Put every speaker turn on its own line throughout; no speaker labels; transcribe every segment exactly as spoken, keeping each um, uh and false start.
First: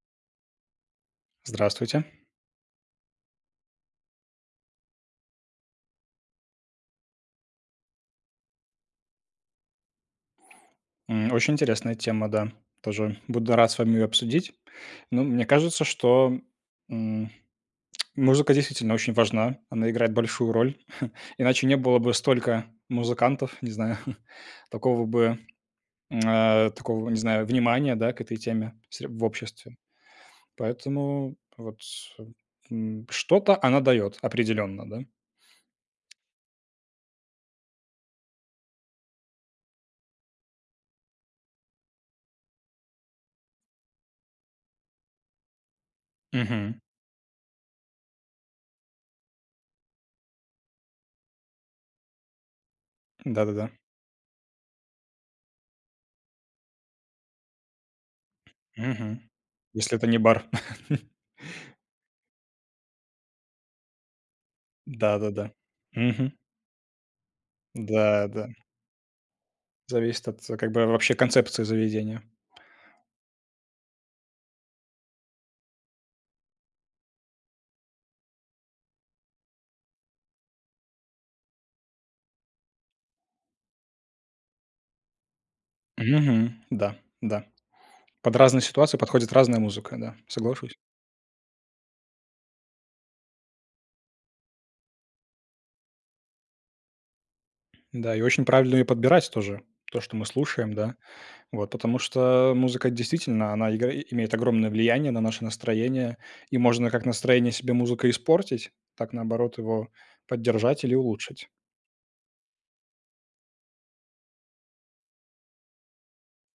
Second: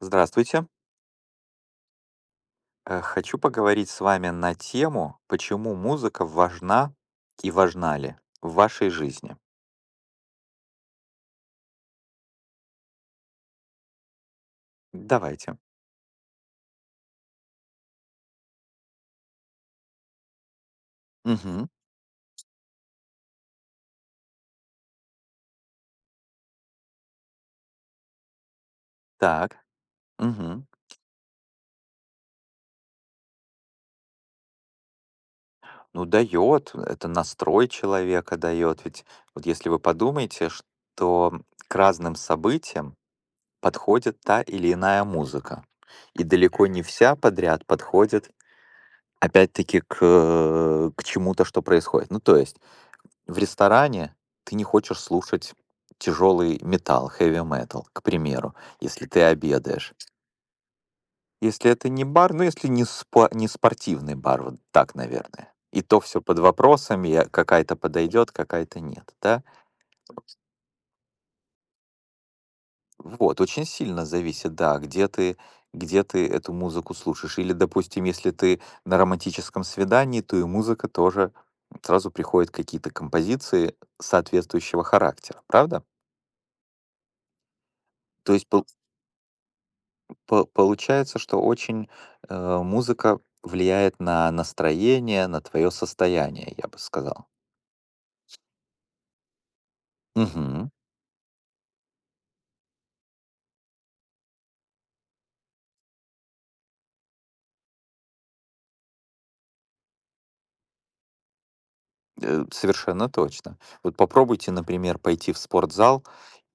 Здравствуйте.
Здравствуйте.
Э, Хочу поговорить с вами на тему, почему музыка важна и важна ли в вашей жизни.
М, Очень интересная тема, да. Тоже буду рад с вами ее обсудить. Ну, мне
Давайте.
кажется, что м, музыка действительно очень важна. Она играет большую роль. Иначе
Мгм.
не было бы столько музыкантов, не знаю, такого бы, э, такого, не знаю, внимания, да, к этой теме сре- в
Так.
обществе.
Мгм.
Поэтому вот м, что-то она дает определенно, да.
Ну, дает, это настрой человека дает. Ведь вот если вы подумаете, что к разным событиям подходит та или иная музыка. И далеко
Мгм.
не вся подряд подходит, опять-таки, к, э, к чему-то, что происходит. Ну, то есть, в
Да-да-да.
ресторане ты не хочешь слушать тяжелый металл, heavy metal, к примеру, если
Мгм.
ты обедаешь.
Если это не бар.
Если это не бар, ну если не, спо- не спортивный бар, вот так,
Да-да-да.
наверное. И то все
Мгм.
под вопросами, я- какая-то подойдет,
Да-да.
какая-то нет, да?
Зависит от, э, как бы, вообще концепции заведения.
Вот, очень сильно зависит, да, где ты, где ты эту музыку слушаешь. Или, допустим, если ты на романтическом свидании, то и музыка тоже сразу приходят какие-то композиции соответствующего характера, правда?
Мгм. Да, да.
То
Под
есть,
разные
пол-
ситуации подходит разная музыка, да,
По
соглашусь.
получается, что очень, э, музыка влияет на настроение, на твое состояние, я бы сказал.
Да, и очень правильно ее подбирать тоже, то, что мы
Мгм.
слушаем, да. Вот, потому что музыка действительно, она игра имеет огромное влияние на наше настроение, и можно как настроение себе музыкой испортить, так, наоборот, его поддержать или улучшить.
Э, совершенно точно. Вот попробуйте, например, пойти в спортзал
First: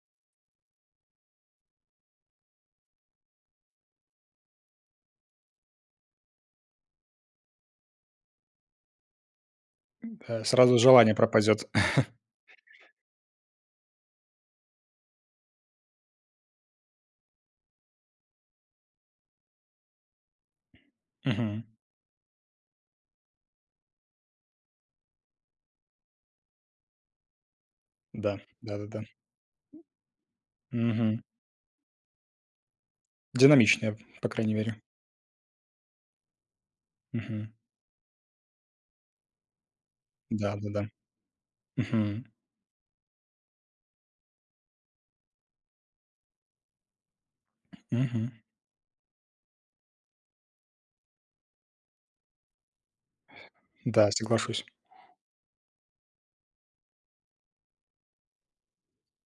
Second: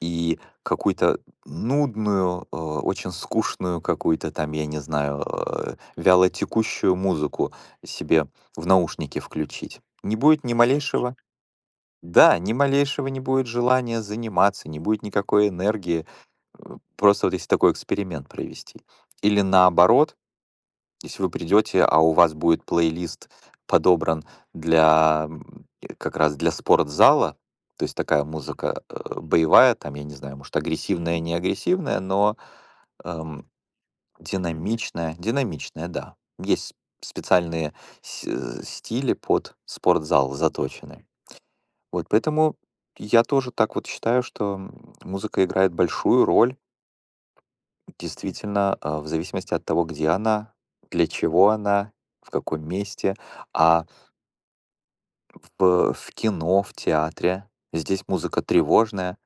и какую-то нудную, э, очень скучную какую-то там, я не знаю, э, вялотекущую музыку себе в наушники включить. Не
Э,
будет ни
сразу желание
малейшего,
пропадет.
да, ни малейшего не будет желания заниматься, не будет никакой энергии. Э, Просто вот если такой эксперимент провести. Или наоборот, если вы
Мгм.
придете, а у вас будет плейлист подобран для м, э, как раз для спортзала, то есть такая
Да,
музыка
да-да-да.
э, боевая, там, я не знаю, может, агрессивная,
Мгм.
не агрессивная, но эм,
Динамичнее, по крайней мере.
динамичная, динамичная, да. Есть
Мгм.
специальные с- э, стили под спортзал
Да-да-да.
заточены. Вот
Мгм.
поэтому я тоже так вот считаю, что м, музыка играет большую роль.
Мгм.
Действительно, а, в зависимости от того, где она, для чего она, в каком месте. А
Да, соглашусь.
в, в кино, в театре здесь музыка тревожная.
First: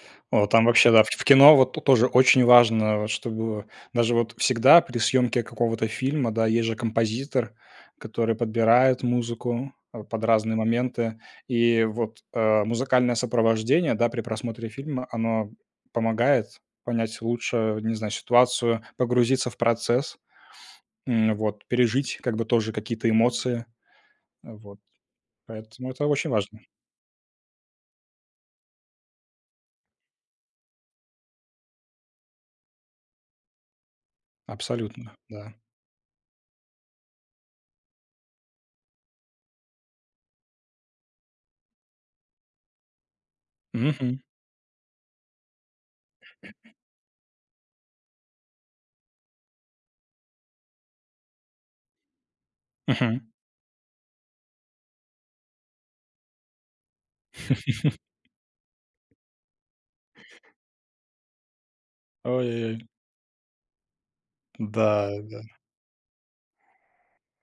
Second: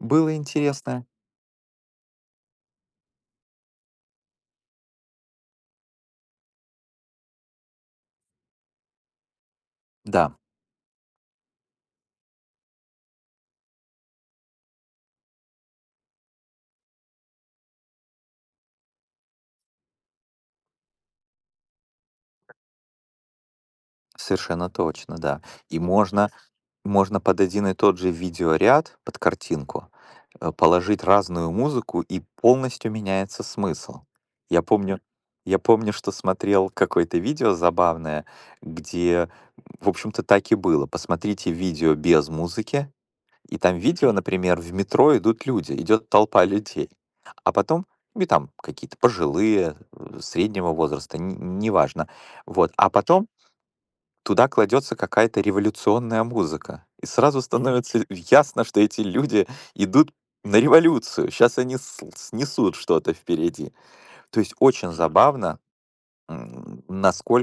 Было
О, там вообще, да,
интересно?
в в кино вот т тоже очень важно, вот чтобы даже вот всегда при съемке какого-то фильма, да, есть же композитор, который подбирает музыку, э, под
Да,
разные моменты. И вот, э, музыкальное сопровождение, да, при просмотре фильма, оно помогает понять лучше, не знаю, ситуацию, погрузиться в процесс. М, вот, пережить как бы тоже какие-то эмоции.
совершенно
Вот,
точно, да. И
поэтому это очень
можно,
важно.
можно под один и тот же видеоряд, под картинку, э, положить разную музыку, и полностью меняется смысл. Я помню
Абсолютно, да.
я помню, что смотрел какое-то видео забавное, где, в общем-то, так и было. Посмотрите видео без музыки, и там видео,
Мгм.
например, в метро идут люди, идет толпа людей, а потом и там какие-то пожилые, э, среднего возраста, н- неважно. Вот. А
Мгм.
потом туда кладется какая-то революционная музыка. И сразу становится ясно, что эти люди идут на революцию. Сейчас они с- снесут
Ой-ой-ой.
что-то впереди. То есть
Да,
очень
да.
забавно, м,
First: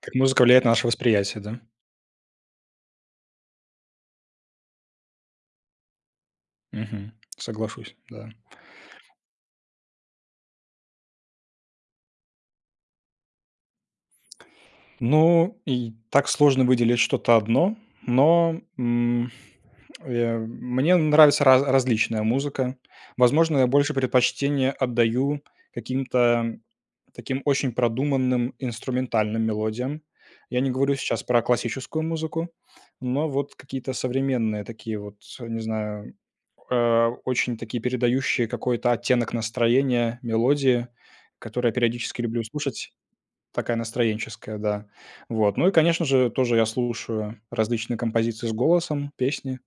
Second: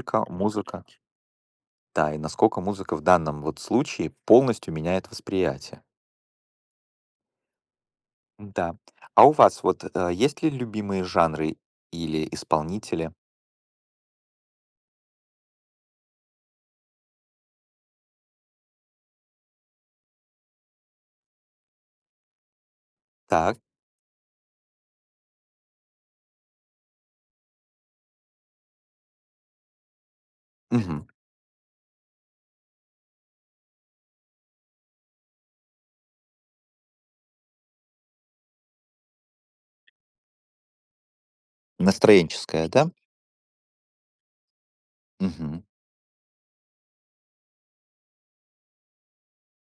Как музыка влияет на
музыка,
наше восприятие, да?
да, и насколько музыка в данном вот случае полностью меняет восприятие.
Мгм. Соглашусь, да.
Да. А у вас вот э, есть ли любимые жанры или исполнители?
Ну, и так сложно выделить что-то одно, но, м, э, мне нравится раз различная музыка. Возможно,
Так.
я больше предпочтение отдаю каким-то таким очень продуманным инструментальным мелодиям. Я не говорю
Мгм.
сейчас про классическую музыку, но вот какие-то современные такие вот, не знаю, э, очень такие передающие какой-то оттенок настроения мелодии, которые я периодически люблю
Настроенческая, да?
слушать. Такая настроенческая, да. Вот.
Мгм.
Ну и, конечно же, тоже я слушаю различные композиции с голосом, песни.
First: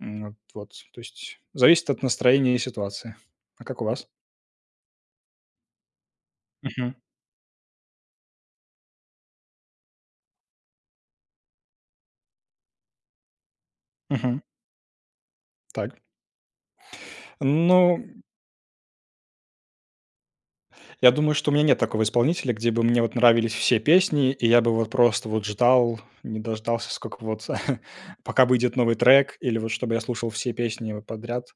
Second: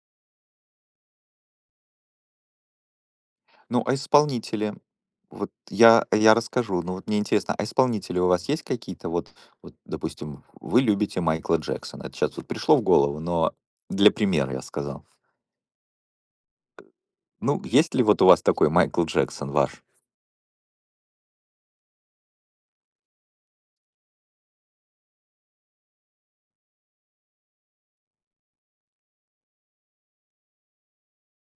М, вот. вот. То есть зависит от настроения и ситуации. А как
Ну,
у
а
вас?
исполнители? Вот я я расскажу,
Мгм.
ну вот мне интересно, а исполнители у вас есть какие-то? Вот вот, допустим, вы любите Майкла Джексона. Это щас вот пришло в голову, но для
Мгм.
примера я сказал.
Так.
Ну, есть
Ну,
ли вот у вас такой Майкл Джексон ваш?
я думаю, что у меня нет такого исполнителя, где бы мне вот нравились все песни, и я бы вот просто вот ждал, не дождался, сколько вот пока выйдет новый трек, или вот чтобы я слушал все песни вот подряд.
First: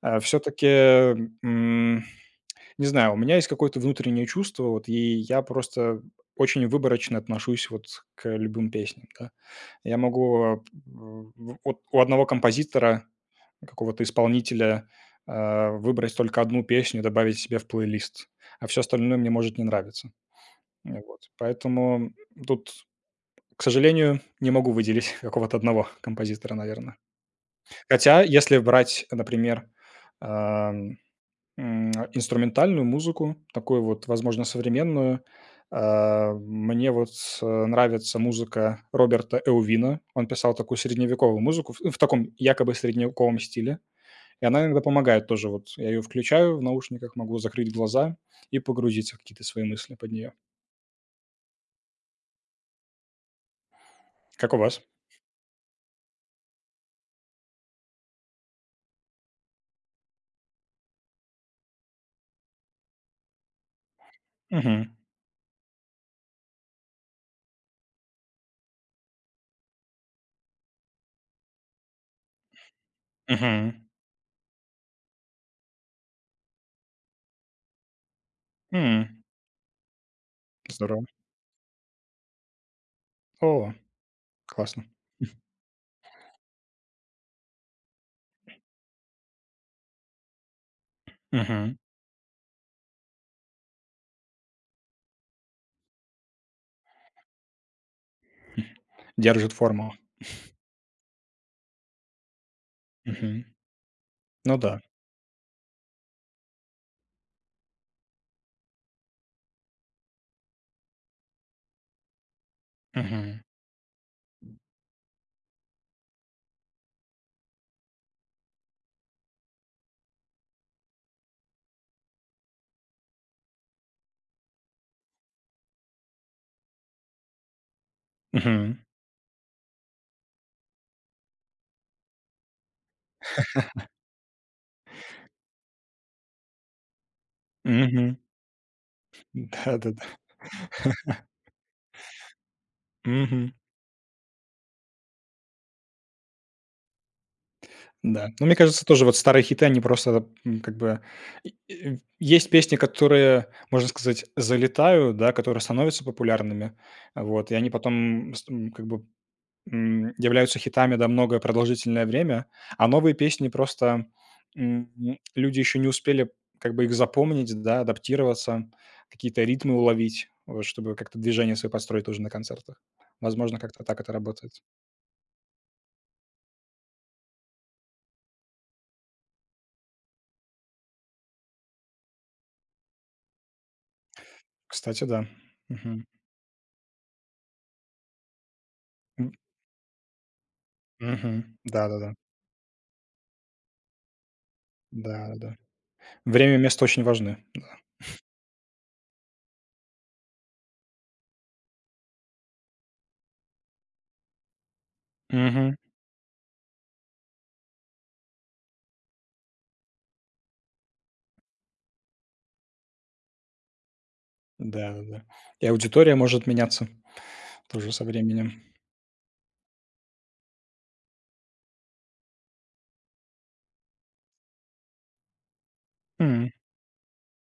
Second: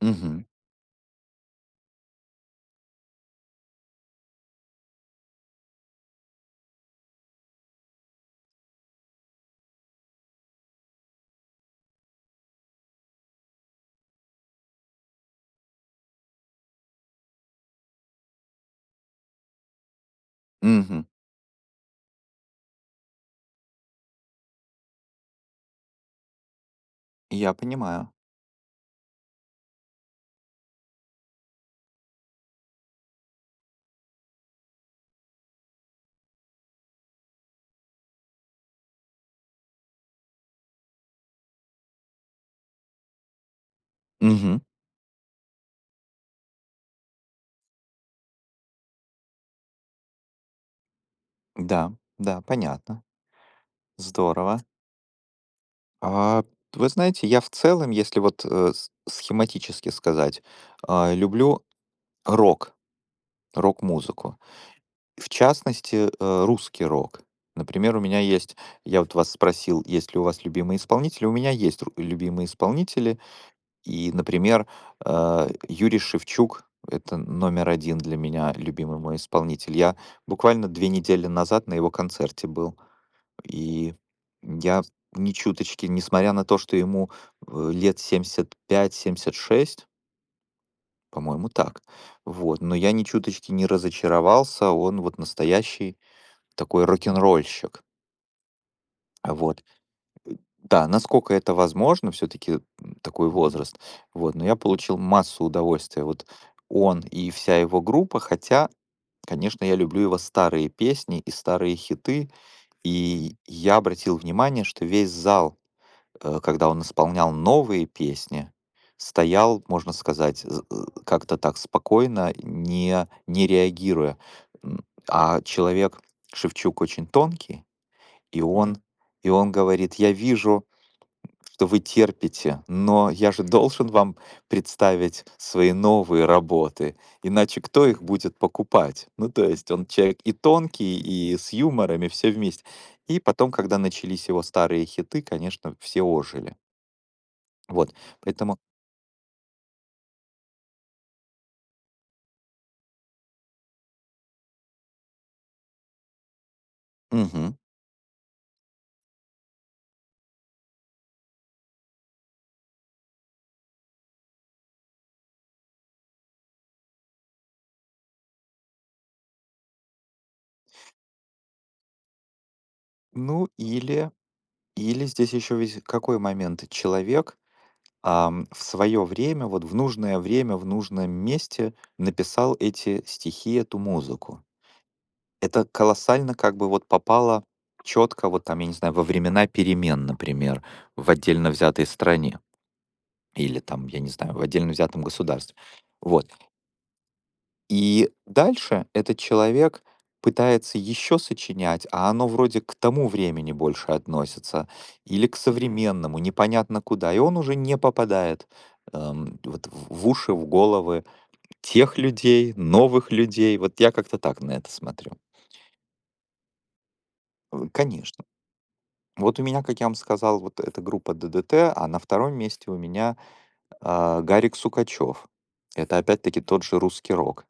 Угу,
Все-таки Не знаю, у меня есть какое-то внутреннее чувство, вот, и я просто очень выборочно отношусь вот к любым песням, да. Я могу, э, в от у одного композитора, какого-то исполнителя, э, выбрать только одну песню и добавить себе в плейлист, а все остальное мне может не нравиться. Э,
угу.
вот. Поэтому тут, к сожалению, не могу выделить какого-то одного композитора, наверное.
Я понимаю.
Хотя, если брать, например, эм, М, инструментальную музыку, такую вот, возможно, современную. А, мне вот, э, нравится музыка Роберта Эувина. Он писал такую средневековую музыку в в таком якобы средневековом стиле, и
Угу.
она иногда помогает тоже. Вот я ее включаю в наушниках, могу закрыть глаза и погрузиться в какие-то свои мысли под нее.
Да, да, понятно.
Как у
Здорово.
вас?
А, вы знаете, я в целом, если вот, э, с схематически сказать, а, люблю рок, рок-музыку.
Угу,
В частности, э, русский рок. Например, у меня есть, я вот вас спросил, есть ли у вас любимые исполнители. У меня есть ру- любимые исполнители.
угу,
И, например, э, Юрий Шевчук — это номер один для меня любимый мой
М.
исполнитель. Я буквально две
Здорово.
недели назад на его концерте был.
О,
И я
классно.
ни чуточки, несмотря на то, что ему э, лет семьдесят пять семьдесят шесть, по-моему,
Мгм.
так. Вот. Но я ни чуточки не разочаровался, он вот настоящий такой рок н ролльщик
Держит
Вот.
форму.
Да, насколько это возможно, все таки такой
Мгм.
возраст. Вот, но
Ну
я
да.
получил массу удовольствия. Вот он и вся его группа, хотя, конечно, я люблю его старые песни и старые хиты. И
Мгм.
я обратил внимание, что весь зал, э, когда он исполнял новые песни, стоял, можно сказать, з э, как-то так спокойно, не не реагируя. М, а человек Шевчук очень тонкий. И
Мгм.
он и он говорит: "Я вижу, что вы терпите, но я же должен вам представить свои новые работы, иначе кто их
Мгм.
будет покупать?" Ну, то есть он
Да-да-да.
человек и тонкий, и с юморами все вместе. И потом,
Мгм.
когда начались его старые хиты, конечно, все ожили. Вот,
Да. Но мне
поэтому.
кажется, тоже вот старые хиты, они просто, м, как бы и и есть песни, которые, можно сказать, залетают, да, которые становятся популярными, вот, и
Мгм.
они потом с м, как бы, м, являются хитами, да, многое продолжительное время, а новые песни просто, м, м, люди еще не успели как бы их запомнить, да, адаптироваться, какие-то ритмы уловить, вот, чтобы как-то движение свое подстроить уже на концертах.
Ну,
Возможно, как-то так
или
это работает.
или здесь еще ведь какой момент? Человек ам, в свое время, вот в нужное время, в нужном месте написал эти стихи, эту музыку.
Кстати, да.
Это колоссально как бы вот попало четко, вот там, я не знаю, во
Мгм.
времена перемен, например, в отдельно
Мгм.
взятой
Да-да-да.
стране или там, я не знаю, в отдельно взятом государстве.
Да-да-да.
Вот.
Время и место очень важны. Да.
И дальше этот человек пытается еще сочинять, а оно вроде к тому времени больше относится или к
Мгм.
современному, непонятно куда. И он уже не попадает эм, вот в в уши, в головы тех людей, новых людей. Вот я как-то так на это смотрю.
Да-да-да. И аудитория может меняться
Э,
тоже со
Конечно.
временем.
Вот у меня, как я вам сказал, вот эта группа ДДТ, а на втором месте у меня а, Гарик Сукачев. Это опять-таки
М.
тот же русский рок.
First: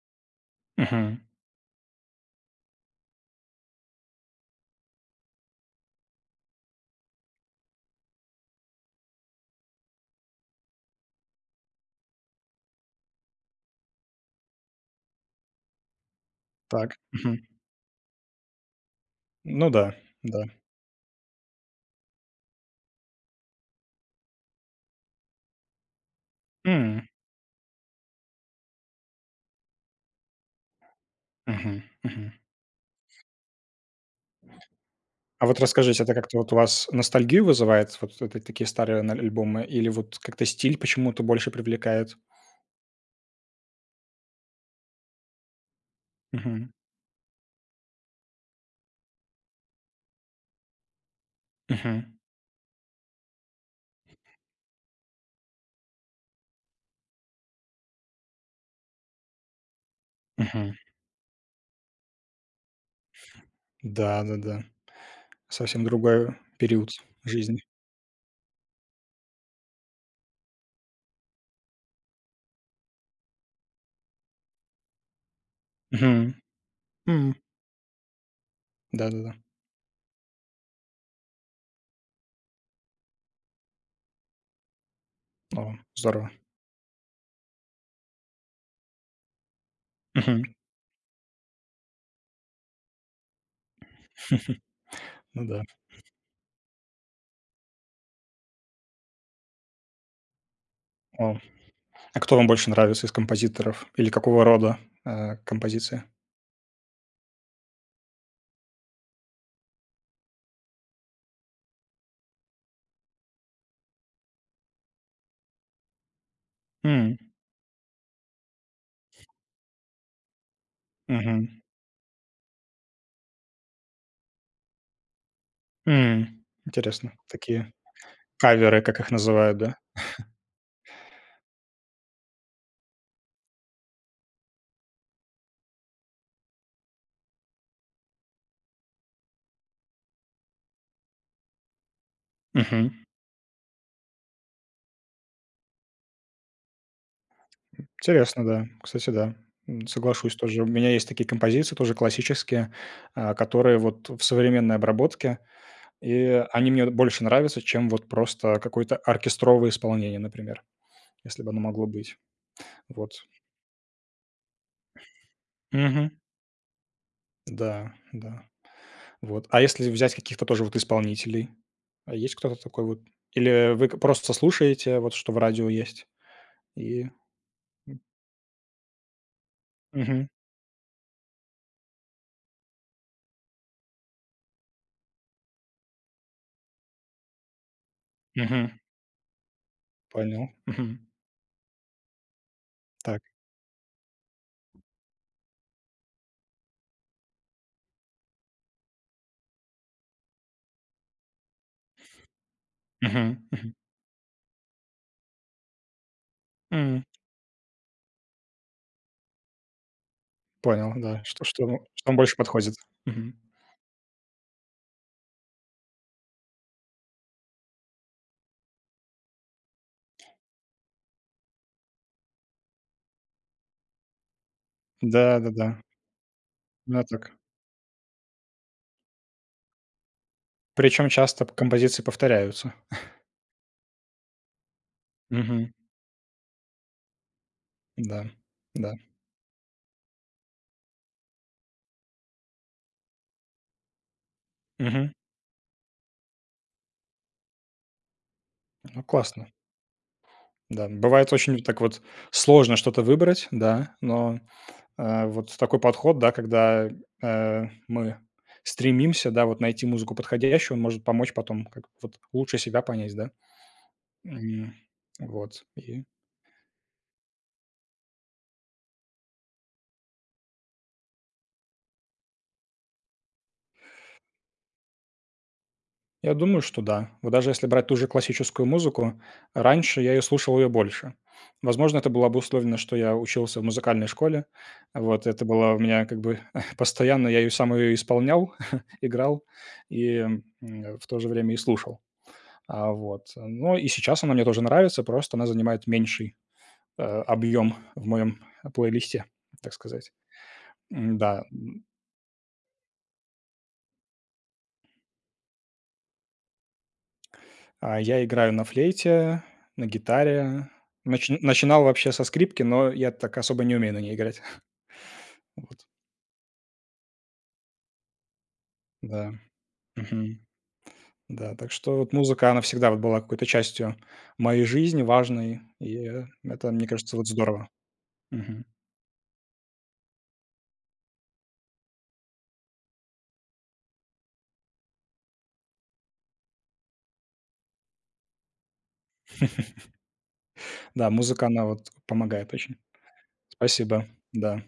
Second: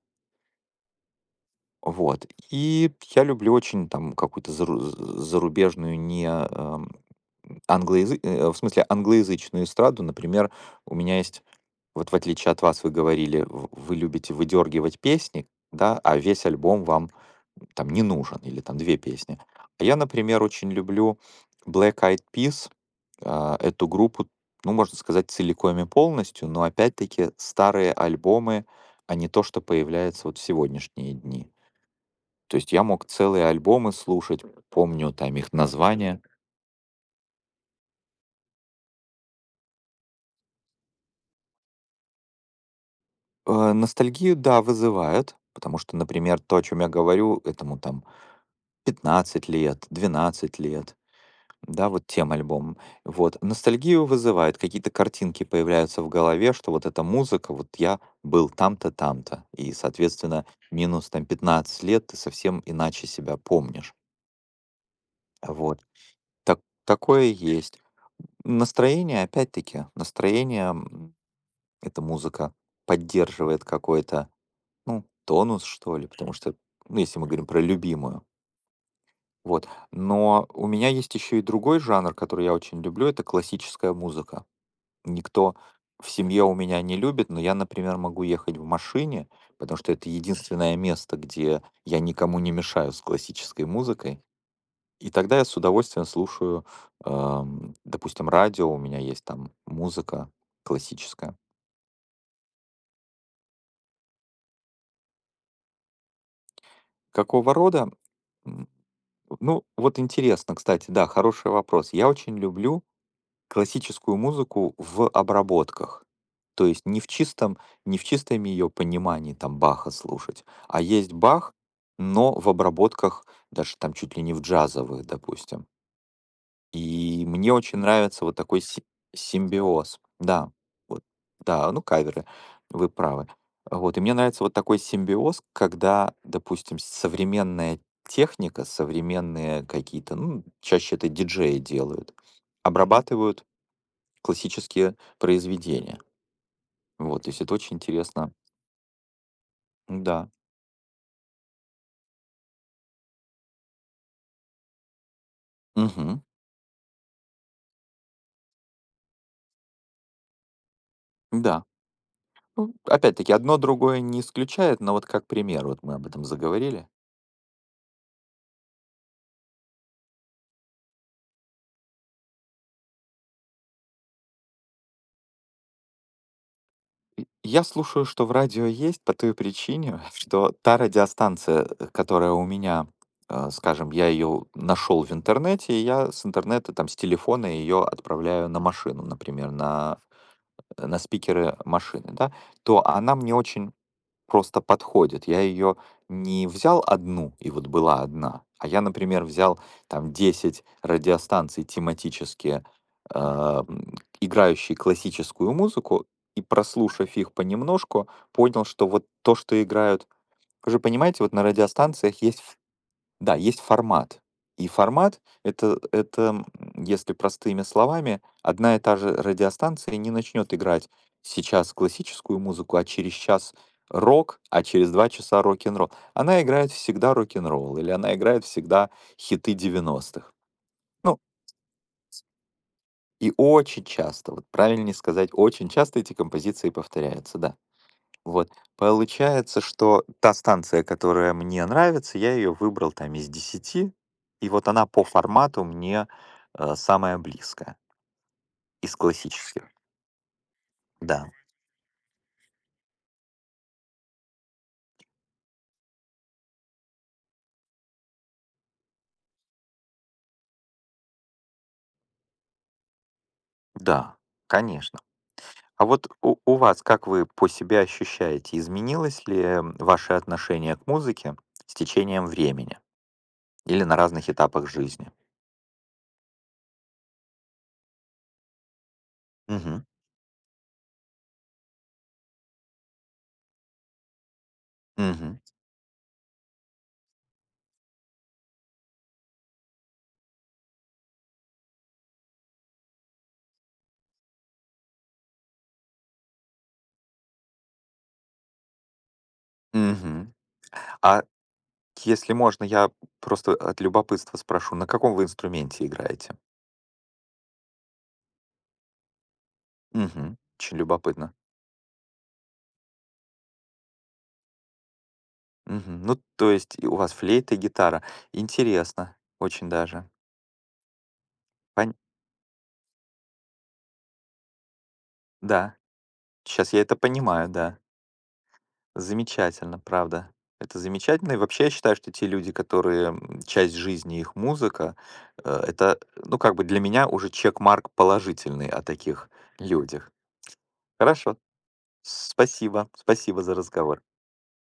Мгм.
Вот. И я люблю очень там какую-то зару з зарубежную, не, эм, англоязы э, в смысле англоязычную эстраду. Например, у меня есть вот в отличие от вас, вы говорили, в вы любите выдергивать песни, да, а весь альбом
Так.
вам
Мгм.
там не нужен или там две песни.
Ну
А
да,
я, например,
да.
очень люблю Black Eyed Peas, а, эту группу, ну, можно сказать, целиком и полностью, но
М.
опять-таки старые альбомы, а не то, что появляется вот в сегодняшние дни.
Мгм. Мгм.
То есть я мог целые альбомы слушать, помню там
А
их
вот расскажите, это
названия.
как-то вот у вас ностальгию вызывает, вот это такие старые н альбомы, или вот как-то стиль почему-то больше привлекает?
Э, ностальгию, да, вызывает, потому что, например, то, о
Мгм.
чем я говорю, этому там пятнадцать лет, двенадцать лет, да, вот
Мгм.
тем альбомом. Вот. Ностальгию вызывает, какие-то картинки появляются в голове, что вот эта музыка, вот я был там-то, там-то. И, соответственно,
Мгм.
минус там пятнадцать лет ты совсем иначе себя помнишь.
Да-да-да. Совсем
Вот.
другой
Так,
период
такое
жизни.
есть. Настроение, опять-таки, настроение. Эта музыка поддерживает какой-то, ну, тонус, что ли, потому
Мгм.
что, ну, если мы
М.
говорим про любимую.
Да-да-да.
Вот. Но у меня есть еще и другой жанр, который я очень люблю, это классическая музыка. Никто
О,
в
здорово.
семье у меня не любит, но я, например, могу ехать в машине, потому что это
Мгм.
единственное место, где я никому не мешаю с классической музыкой. И тогда я
Ну
с
да.
удовольствием слушаю, эм, допустим, радио, у меня есть там музыка классическая.
Вау. А кто вам больше нравится из композиторов? Или какого рода, э, композиции?
Какого рода? М, Ну, вот интересно, кстати, да, хороший вопрос. Я очень люблю классическую музыку в обработках. То есть не в
М,
чистом, не в чистом ее понимании там Баха слушать, а есть
мгм,
Бах, но в обработках, даже там чуть ли не в джазовых, допустим.
м. Интересно.
И мне
Такие
очень нравится вот такой
каверы,
си
как их называют, да?
симбиоз. Да, вот, да, ну, каверы, вы правы. Вот, и мне нравится вот такой симбиоз, когда, допустим, современная техника, современные какие-то, ну, чаще это диджеи делают,
Мгм.
обрабатывают классические произведения. Вот, то есть это очень интересно.
Интересно, да. Кстати, да. М,
Да.
соглашусь тоже. У меня есть такие композиции, тоже классические, а, которые вот в современной обработке,
Мгм.
и они мне больше нравятся, чем вот просто какое-то оркестровое исполнение, например, если бы оно
Да.
могло быть.
Ну,
Вот.
опять-таки, одно другое не исключает, но вот как пример, вот мы об
Мгм.
этом заговорили.
Да, да. Вот. А если взять каких-то тоже вот исполнителей? А есть кто-то такой вот? Или вы к просто слушаете вот, что в радио есть? И
Я слушаю, что в радио есть по той причине,
мгм,
что та радиостанция, э, которая у меня, э, скажем, я ее нашел в интернете, и я с интернета, там, с телефона ее отправляю на
мгм,
машину, например, на,
понял,
э, на
мгм.
спикеры машины, да, то она
Так,
мне очень просто подходит. Я ее не взял одну, и вот была одна, а я, например, взял там десять радиостанций тематические,
мгм,
а,
мгм,
м, играющие классическую музыку, и
м,
прослушав их понемножку, понял, что вот то, что играют... Вы же
понял, да,
понимаете, вот на
что что вам что вам
радиостанциях
больше
есть,
подходит. Мгм.
да, есть формат. И формат — это это, м, если простыми словами, одна и та же радиостанция не начнет играть сейчас классическую музыку, а через час рок, а через два часа
Да-да-да,
рок-н-ролл. Она играет
именно
всегда
так.
рок-н-ролл или она играет всегда хиты девяностых.
Причем
Ну,
часто композиции повторяются.
и очень часто, вот правильнее сказать, очень
Мгм.
часто эти композиции повторяются, да.
Да,
Вот.
да.
Получается, что та станция, которая мне нравится, я ее выбрал там из десяти, и вот она по
Мгм.
формату мне э, самая близкая из
Ну, классно.
классических.
Да,
Да,
бывает очень так вот сложно что-то выбрать, да, но Э, вот такой подход, да, когда, э, мы стремимся, да, вот найти музыку подходящую, он может помочь потом как вот лучше себя понять, да.
да,
М,
конечно.
вот.
А
И
вот у, у вас, как вы по себе ощущаете, изменилось ли м, ваше отношение к музыке с течением времени или на разных этапах жизни?
я думаю, что да. Вот даже если брать ту же классическую музыку,
Мгм.
раньше я ее слушал ее больше. Возможно, это было обусловлено, что я учился в музыкальной школе. Вот
Мгм.
это было у меня как бы постоянно я ее сам ее исполнял, играл и, м, в то же время и слушал. А, вот. Но и сейчас она мне тоже нравится, просто она занимает меньший, э, объем в моем плейлисте, так сказать.
Мгм. А
М-да,
если можно, я просто от любопытства спрошу, на каком вы инструменте играете?
а я играю на флейте, на
Мгм.
гитаре.
Очень любопытно.
Начи начинал вообще со скрипки, но я так особо не умею на ней играть. Вот,
Мгм. Ну, то есть и у вас флейта и гитара. Интересно,
да.
очень даже.
Мгм. Да, так
Пон-
что вот музыка, она всегда вот была какой-то частью моей жизни, важной,
Да,
и это,
сейчас я
мне
это
кажется, вот
понимаю,
здорово.
да.
Мгм.
Замечательно, правда. Это замечательно. И вообще я считаю, что те люди, которые м, часть жизни их музыка, э, это, ну, как бы для меня уже чек-марк положительный о таких людях.
Да,
Хорошо.
музыка, она вот помогает очень.
Спасибо. Спасибо за разговор.
Спасибо, да.